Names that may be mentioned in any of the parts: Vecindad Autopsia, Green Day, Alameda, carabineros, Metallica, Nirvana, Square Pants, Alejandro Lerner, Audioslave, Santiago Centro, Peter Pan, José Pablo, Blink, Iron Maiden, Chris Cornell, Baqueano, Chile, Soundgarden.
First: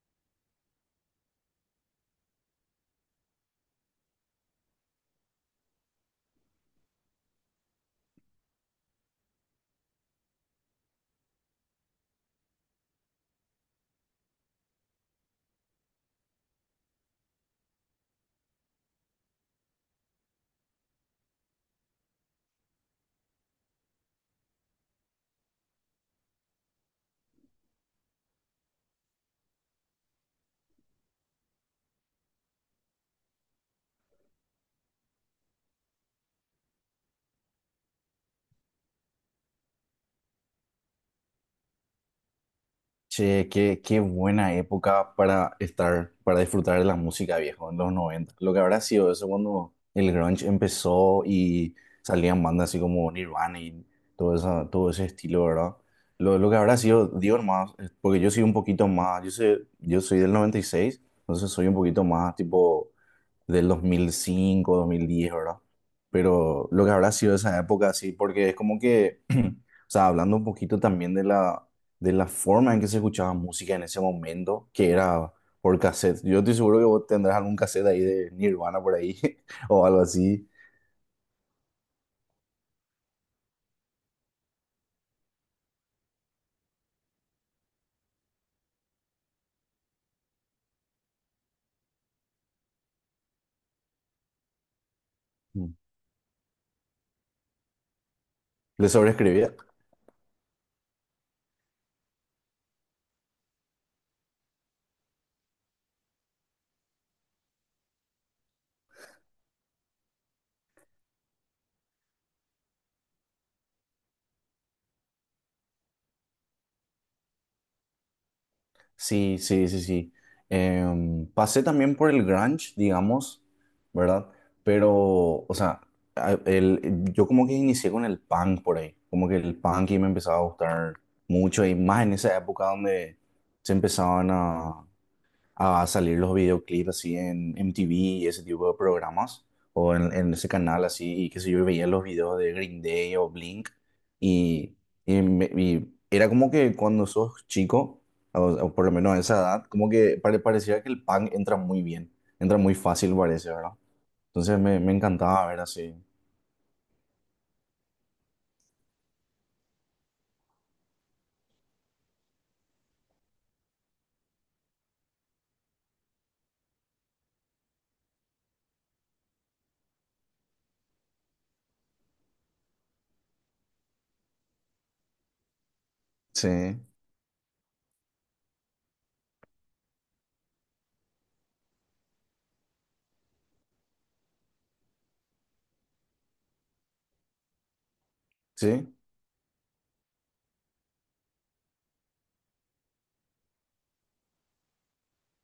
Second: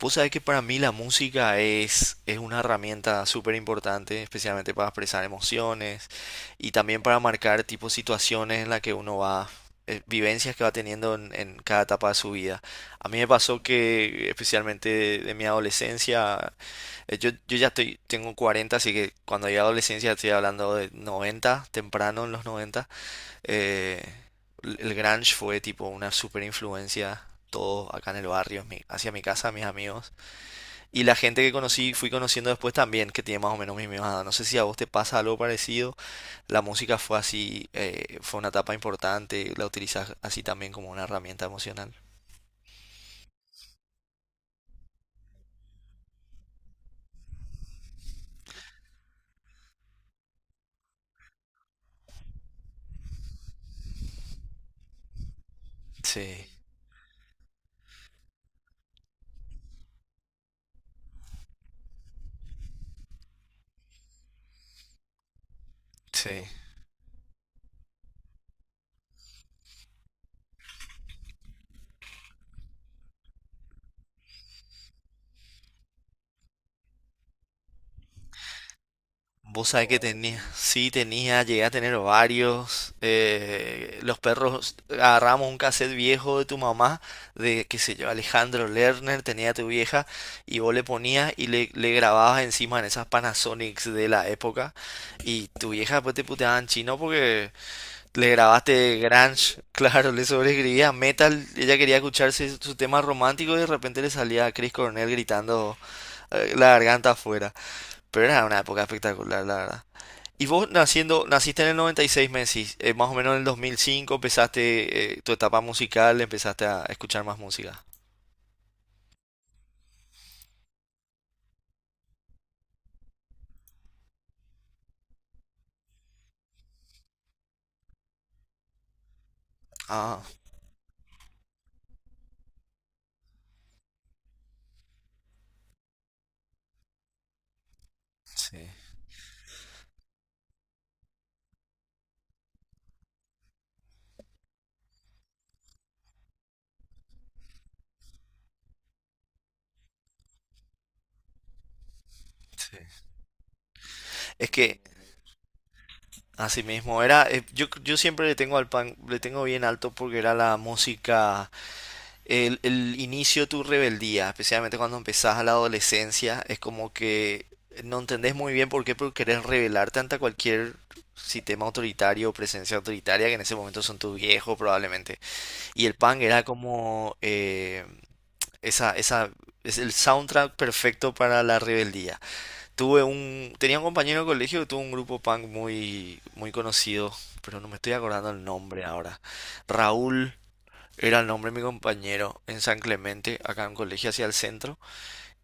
Vos sabés que para mí la música es una herramienta súper importante, especialmente para expresar emociones y también para marcar tipo situaciones en las que uno vivencias que va teniendo en cada etapa de su vida. A mí me pasó que, especialmente de mi adolescencia, tengo 40, así que cuando llegué a la adolescencia estoy hablando de 90 temprano en los 90. Eh, el el grunge fue tipo una súper influencia. Todo acá en el barrio, hacia mi casa, mis amigos. Y la gente que conocí, fui conociendo después también, que tiene más o menos mi misma edad. No sé si a vos te pasa algo parecido. La música fue así, fue una etapa importante. La utilizas así también como una herramienta emocional. Che, qué buena época para estar, para disfrutar de la música viejo en los noventa. Lo que habrá sido eso cuando el grunge empezó y salían bandas así como Nirvana y todo ese estilo, ¿verdad? Lo, Sí, lo que habrá sido, digo más, porque yo soy un poquito más, yo sé, yo soy del noventa y seis, entonces soy un poquito más tipo del dos mil cinco, dos mil diez, ¿verdad? sí. Pero lo que habrá sido esa época así, porque es como que... O sea, hablando un poquito también de la forma en que se escuchaba música en ese momento, que era por cassette. Yo estoy seguro que vos tendrás algún cassette ahí de Nirvana por ahí Vos o sabés que algo tenía, así. sí, tenía, llegué a tener varios. Los perros, agarramos un cassette viejo de tu mamá, de, qué sé yo, Alejandro Lerner, tenía tu vieja, y vos le ponías y le grababas encima en esas Panasonics de la época. Y tu Mm. vieja después te puteaba en chino porque le ¿Le grabaste sobreescribía? grunge, claro, le sobreescribía metal, ella quería escucharse su tema romántico y de repente le salía a Chris Cornell gritando, la garganta afuera. Pero era una época espectacular, la verdad. Y vos naciste en el 96, me decís, más o menos en el 2005 empezaste, tu etapa musical, empezaste a escuchar más música. Sí, sí, sí, sí. Pasé también por el grunge, digamos, ¿verdad? Pero, o sea, yo como que inicié con el punk por ahí, como que el punk, y me Ah, empezaba a gustar mucho, y más en esa época donde se empezaban a salir los videoclips así en MTV y ese sí, tipo de programas, o en ese canal así, y qué sé yo, y veía los videos de Green Day o Blink. y, y era como que cuando sos chico, o por lo menos a esa edad, como que parecía que el punk entra muy bien, entra muy sí. fácil, parece, ¿verdad? Es Entonces que me encantaba ver así. así mismo era. Yo siempre le tengo al pan, le tengo bien alto porque era la música, el inicio de tu rebeldía, especialmente cuando empezás a la adolescencia. Es como que no entendés muy bien por qué, pero querés rebelarte ante cualquier sistema autoritario o presencia autoritaria que en ese momento son tus viejos probablemente. Y el punk era Sí, como, esa, esa, es el soundtrack perfecto para la rebeldía. Tenía un compañero de colegio que tuvo un grupo punk muy, muy conocido, pero no me estoy acordando el nombre sí. ahora. Raúl era el nombre de mi compañero en San Clemente, acá en un colegio hacia el centro,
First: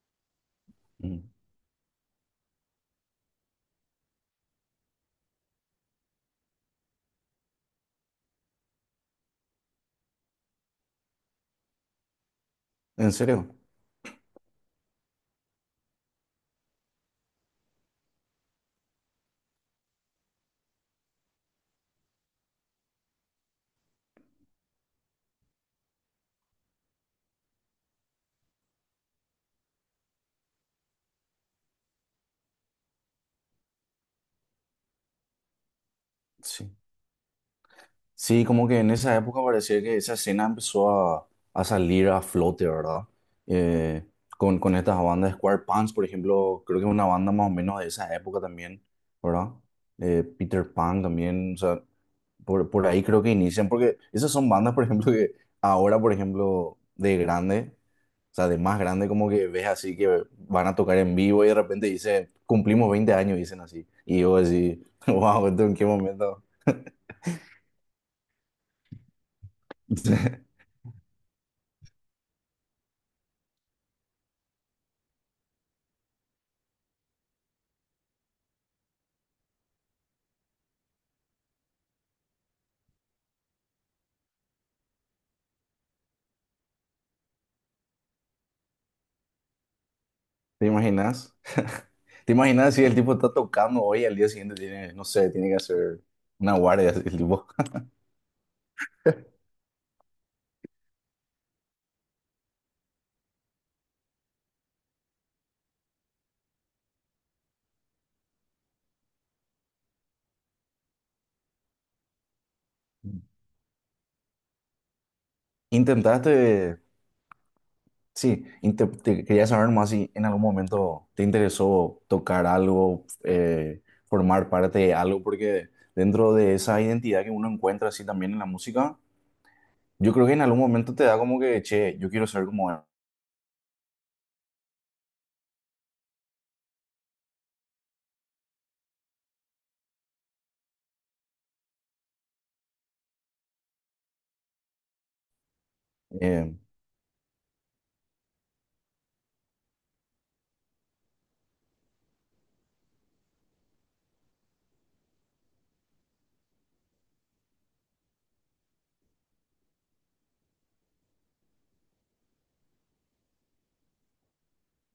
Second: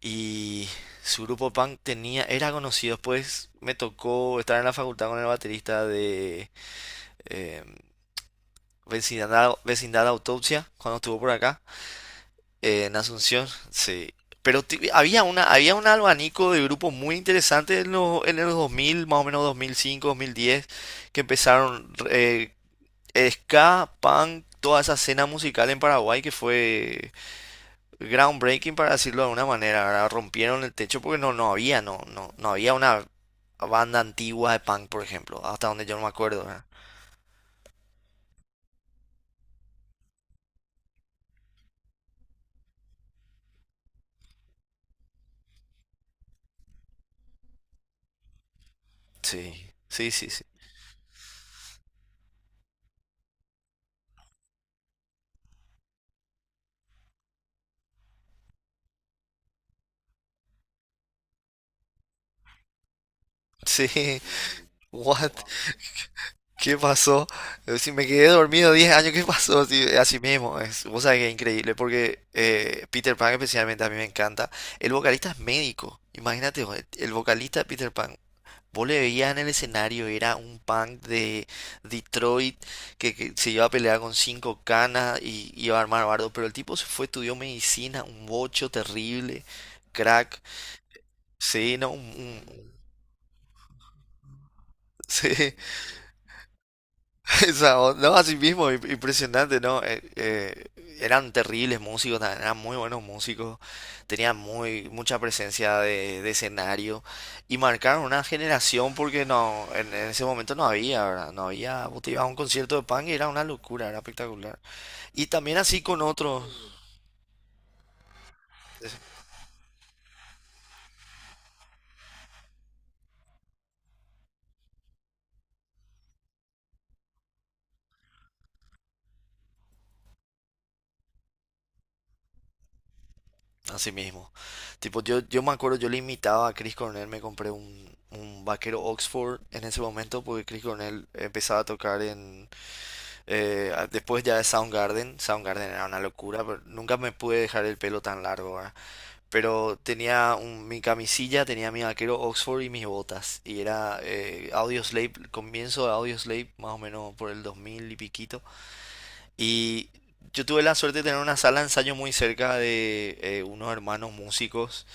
y Mm. su grupo punk tenía, era conocido. Después me tocó estar en la facultad con el baterista de, eh, Vecindad Autopsia, cuando estuvo por acá. En ¿En Asunción, serio? sí. Pero había un abanico de grupos muy interesantes en los 2000, más o menos 2005, 2010, que empezaron, ska, punk, toda esa escena musical en Paraguay que fue groundbreaking, para decirlo de alguna manera, ¿verdad? Rompieron el techo porque no, no había una banda antigua de punk, por ejemplo, hasta donde yo no me acuerdo, ¿verdad? Sí. Sí, como que en esa época parecía que esa escena empezó a salir a flote, ¿verdad? Eh, con estas bandas Square Pants, por ejemplo, creo que es una banda más o menos de esa época también, ¿verdad? Sí, sí, sí, sí. Peter Pan también, o sea, por ahí creo que inician, porque esas son bandas, por ejemplo, que ahora, por ejemplo, de grande, o sea, de más grande, como que ves así que van a tocar en vivo y de repente dicen, cumplimos 20 años, dicen Sí. así. Y yo así, What? wow, ¿esto en qué momento? ¿Qué pasó? Si me quedé dormido 10 años, ¿qué pasó? Así, así mismo es. Vos sabés que es increíble, porque, Peter Pan especialmente a mí me encanta. El vocalista es médico, imagínate, vos, el vocalista de Peter Pan. Vos le veías en el escenario, era un punk de Detroit que se iba a pelear con cinco canas y iba a armar bardo, pero el tipo se fue, estudió medicina, un bocho terrible, crack. ¿Te imaginas? Sí, no, ¿Te imaginas si el tipo está tocando hoy y al día siguiente tiene, no sé, tiene sí. que hacer una guardia el tipo? No, así mismo, impresionante, ¿no? Eran terribles músicos, eran muy buenos músicos, tenían mucha presencia de escenario y marcaron una generación porque no, en ese momento no había, ¿verdad? No había, vos te ibas a un concierto de punk y era una locura, era espectacular. Y también así con Intentaste, otros, sí, te quería saber más si en algún momento te interesó tocar algo, formar parte de algo, porque dentro de esa identidad que uno encuentra así también en la música, yo creo que en algún momento te da como que, che, yo quiero ser como él. así mismo. Tipo, yo me acuerdo, yo le imitaba a Chris Cornell, me compré un vaquero Oxford en ese momento porque Chris Cornell empezaba a tocar en... Después ya de Soundgarden era una locura, Eh, pero nunca me pude dejar el pelo tan largo, ¿verdad? Pero tenía mi camisilla, tenía mi vaquero Oxford y mis botas. Y era, Audioslave, comienzo de Audioslave, más o menos por el 2000 y piquito. Y yo tuve la suerte de tener una sala de ensayo muy cerca de, unos hermanos músicos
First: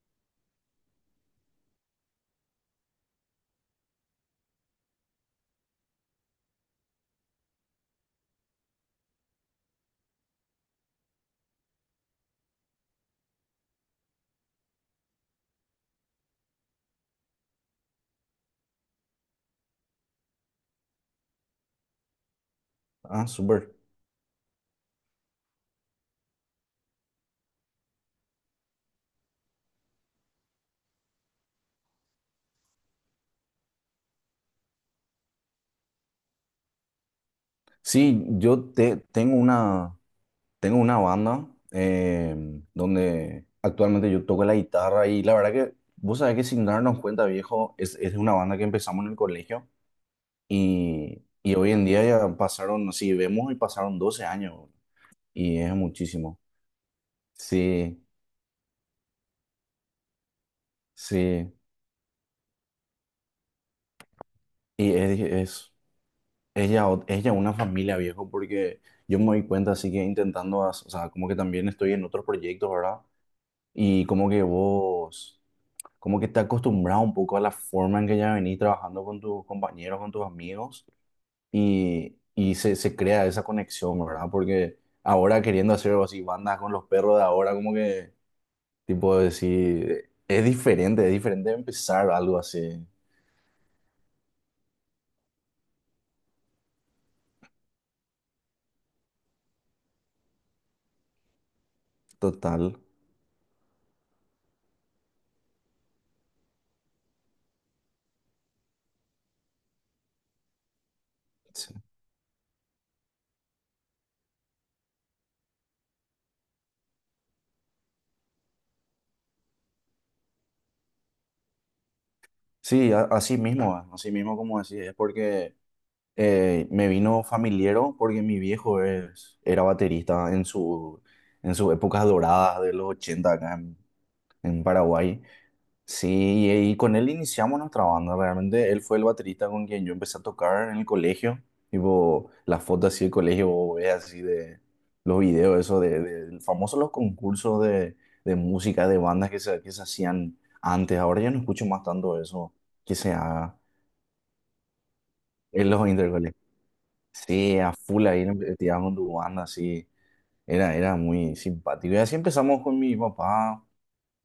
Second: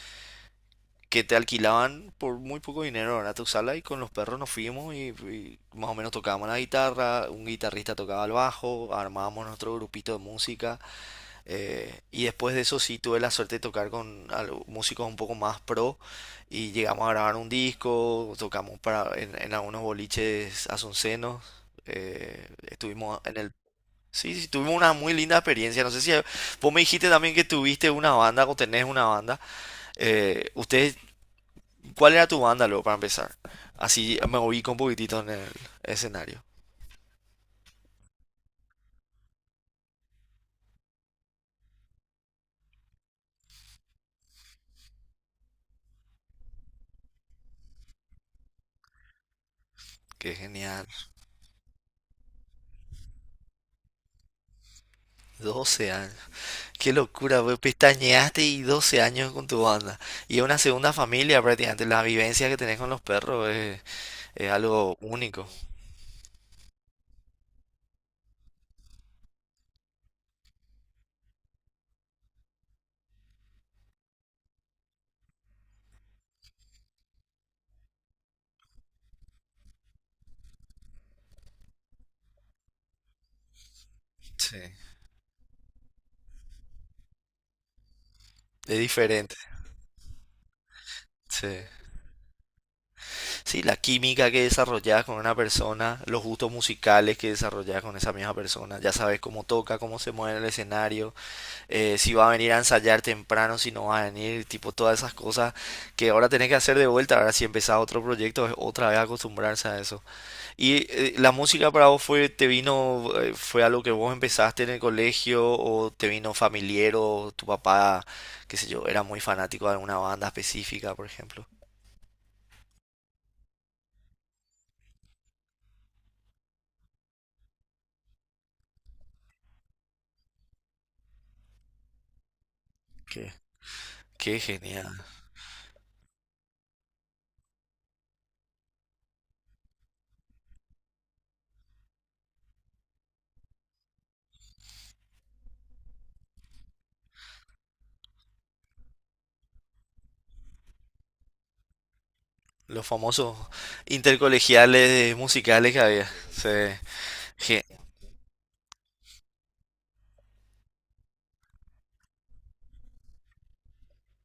que te alquilaban por muy poco dinero, ¿verdad? Tu sala y con los perros nos fuimos y más o menos tocábamos la guitarra, un guitarrista tocaba el bajo, armábamos nuestro grupito de música, y después de eso sí tuve la suerte de tocar con músicos un poco más pro y llegamos a grabar un disco, tocamos para en algunos boliches asuncenos, estuvimos ah, en el... súper. Sí, sí, tuvimos una muy linda experiencia. No sé si vos me dijiste también que tuviste una banda o tenés una banda. ¿Ustedes ¿Cuál era tu banda luego para empezar? Así me ubico un poquitito en el escenario. Sí, tengo una. Tengo una banda donde actualmente yo toco la guitarra, y la verdad que vos sabés que sin darnos cuenta, viejo, es una banda que empezamos en el colegio, Qué genial. Y hoy en día ya pasaron, si vemos, y pasaron 12 años, y es 12 años. muchísimo. Qué locura, pues Sí, pestañeaste y 12 años con tu banda. Y es una segunda familia sí. prácticamente. La vivencia que tenés con los perros es Y algo es, único. es, es ya, es ya una familia, viejo, porque yo me doy cuenta, así que intentando, o sea, como que también estoy en otros proyectos, ¿verdad? Y como que vos... como que te acostumbras un poco a la forma en que ya venís trabajando con tus compañeros, con tus amigos, y se crea esa conexión, ¿verdad? Sí. Porque ahora queriendo hacer algo así, bandas con los perros de ahora, como que, Es tipo, diferente. decir, es diferente Sí. empezar algo así, Sí, la química que desarrollas con una persona, los gustos musicales que desarrollas con esa misma persona. Ya sabes cómo toca, cómo se mueve en el escenario. Si va a venir a total. ensayar temprano, si no va a venir, tipo todas esas cosas que ahora tenés que hacer de vuelta. Ahora, si empezás otro proyecto, es otra vez acostumbrarse a eso. ¿Y la música Sí, para vos fue, te vino, fue algo que vos empezaste en el colegio o te vino familiar o tu papá, qué sé yo, era muy fanático de alguna banda específica, por ejemplo? sí, así mismo, ah, así mismo como decís, es porque me vino familiero, porque mi viejo es, era baterista en su, en sus épocas doradas de los Qué, 80 acá qué en genial. Paraguay. Sí, y con él iniciamos nuestra banda. Realmente él fue el baterista con quien yo empecé a tocar en el colegio. Tipo, las fotos así del colegio, vos ves así de los videos, eso de famosos los concursos de música, de bandas que que se hacían antes. Ahora ya no escucho más tanto eso Los que se famosos haga intercolegiales en musicales que los había. intercolegios. Sí, Sí, ge- a full ahí tiramos con tu banda, así. Era muy simpático. Y así empezamos con mi papá,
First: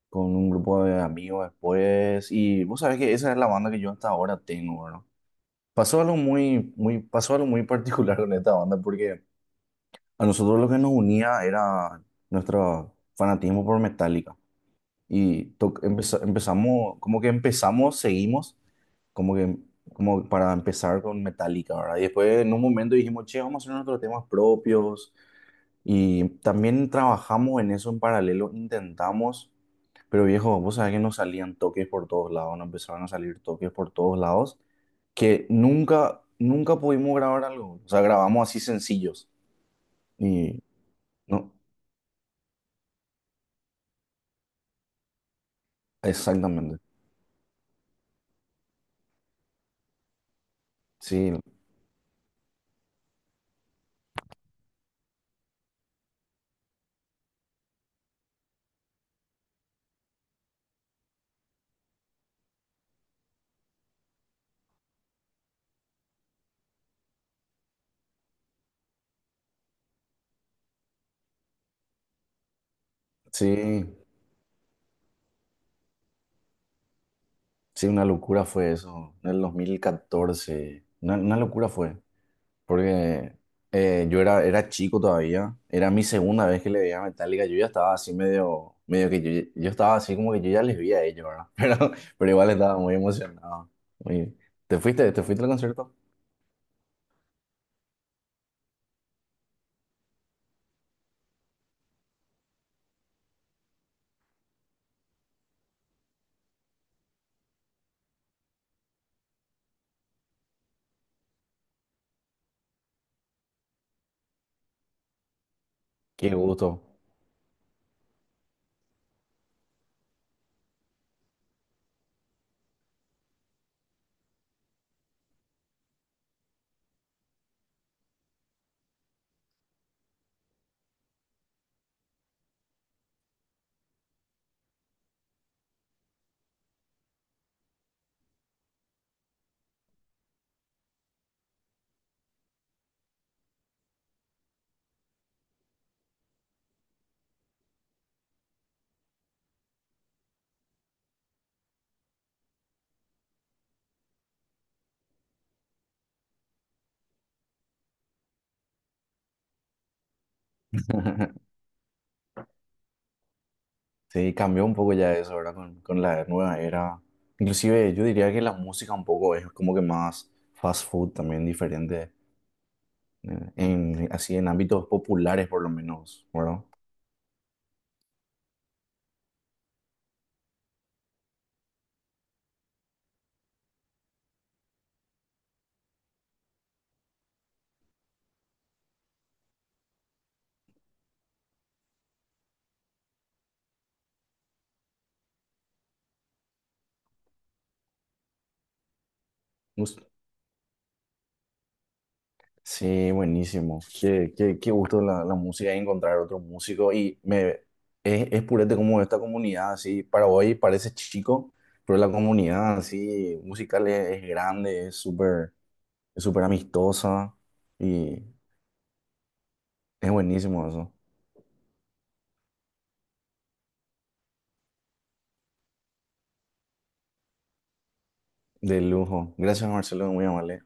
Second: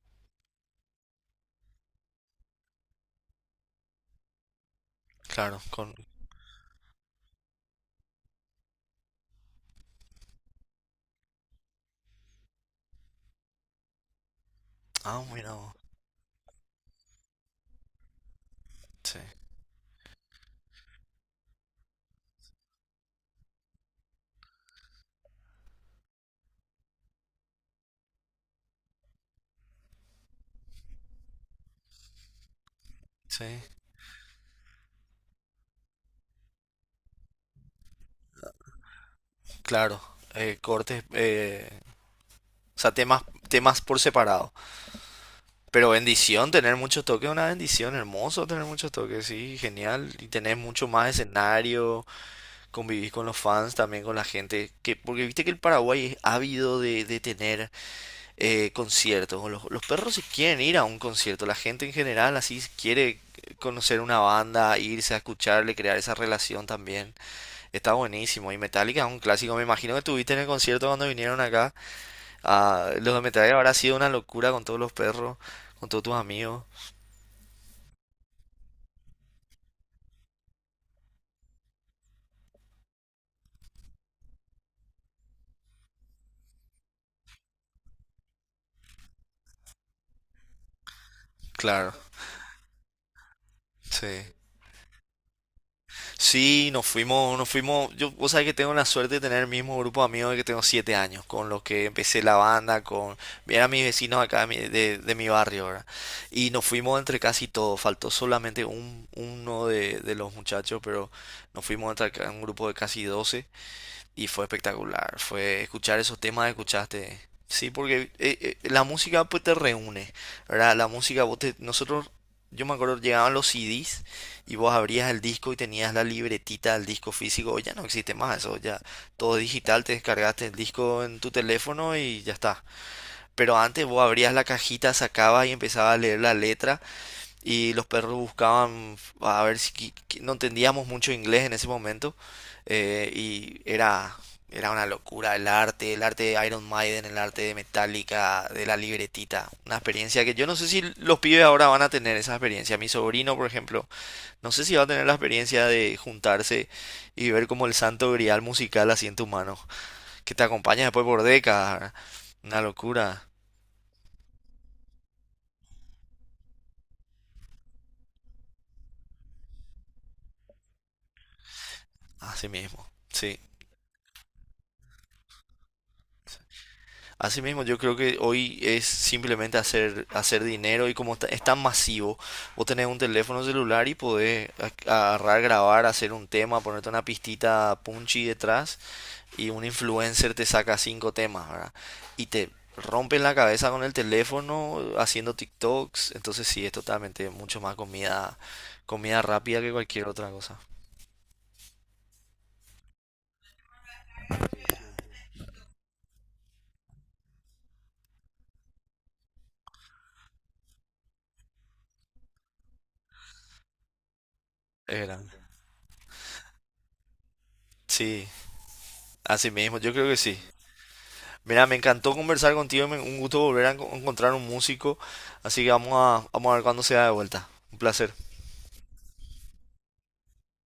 con un grupo de amigos después, y vos sabés que esa es la banda que yo hasta ahora tengo, ¿verdad? claro, con... Pasó algo muy, muy, pasó algo muy particular con esta banda, porque a nosotros lo que nos unía era nuestro fanatismo por Metallica, Ah, mira vos. Empezamos, como que empezamos, seguimos, Sí, como que como para empezar con Metallica, ¿verdad? Y después en un momento dijimos, che, vamos a hacer nuestros temas propios, y también trabajamos en eso en paralelo, intentamos, pero viejo, vos sabés que nos salían toques por todos lados, nos empezaron a salir sí. toques por todos lados, que nunca, nunca pudimos grabar algo. O sea, grabamos así sencillos. Claro, Y cortes, no, o sea, temas, temas por separado. Pero bendición, tener exactamente. muchos toques es una bendición, hermoso tener muchos toques, sí, genial. Y tener mucho más Sí, escenario, convivir con los fans, también con la gente. Que, porque viste que el Paraguay es ávido de tener, conciertos. Los perros si quieren ir a un concierto, la gente en general así si quiere conocer una banda, irse a escucharle, crear esa relación también. Está buenísimo. Y Metallica es un clásico, me imagino que tuviste en el concierto cuando vinieron acá. Ah, los documentales habrá sí, sido una locura con todos los perros, con todos tus amigos. sí, una locura fue eso. En el 2014, una locura fue, porque era chico todavía, era mi segunda vez que le veía a Metallica, yo ya estaba así medio, medio que yo estaba así como que yo ya les vi a ellos, ¿verdad? Pero, Claro, pero igual estaba muy emocionado. sí. Muy- ¿Te fuiste? ¿Te fuiste al concierto? Sí, nos fuimos, nos fuimos. Yo, vos sabés que tengo la suerte de tener el mismo grupo de amigos que tengo 7 años, con los que empecé la banda, eran mis vecinos acá de mi barrio, ¿verdad? Y nos fuimos entre casi todos, faltó solamente uno de los muchachos, pero nos fuimos entre acá un grupo de casi 12. Y fue espectacular. Fue escuchar esos Qué temas que gusto. escuchaste. Sí, porque la música pues te reúne, ¿verdad? La música, nosotros, yo me acuerdo, llegaban los CDs y vos abrías el disco y tenías la libretita del disco físico. Hoy ya no existe más eso, ya todo digital, te descargaste el disco en tu teléfono y ya está. Pero antes vos abrías la cajita, sacabas y empezabas a leer la letra y los perros buscaban a ver si no entendíamos mucho inglés en ese momento, y era una locura el arte de Iron Maiden, el arte de Metallica, de la libretita, una experiencia que yo no sé si los pibes ahora van a tener esa experiencia. Mi sobrino, por ejemplo, no sé si va a tener la experiencia de juntarse y ver como el santo grial musical así en tus manos, que te acompaña después por décadas. ¿Verdad? Una locura, Sí, cambió un poco ya eso, ¿verdad? Con la nueva era. Inclusive yo diría que la música un poco es como que más fast food también diferente, así mismo. Sí. Así en ámbitos populares por lo menos, ¿verdad? Asimismo, yo creo que hoy es simplemente hacer, hacer dinero y como está, es tan masivo, vos tenés un teléfono celular y podés, agarrar, grabar, hacer un tema, ponerte una pistita punchy detrás y un influencer te saca cinco temas, ¿verdad? Y te rompen la cabeza con el teléfono haciendo TikToks, entonces sí, es totalmente mucho más comida, rápida que cualquier otra cosa. Sí, buenísimo. Qué gusto la, la música, y encontrar otro músico. Es purete como esta comunidad, así, para hoy parece chico, pero la comunidad así musical es grande, Es grande. Es súper amistosa, y Sí, así mismo, yo creo es que sí. buenísimo eso. Mira, me encantó conversar contigo, un gusto volver a encontrar un músico, así que vamos a ver cuándo se da de vuelta. Un placer. De lujo. Gracias, Marcelo, muy amable.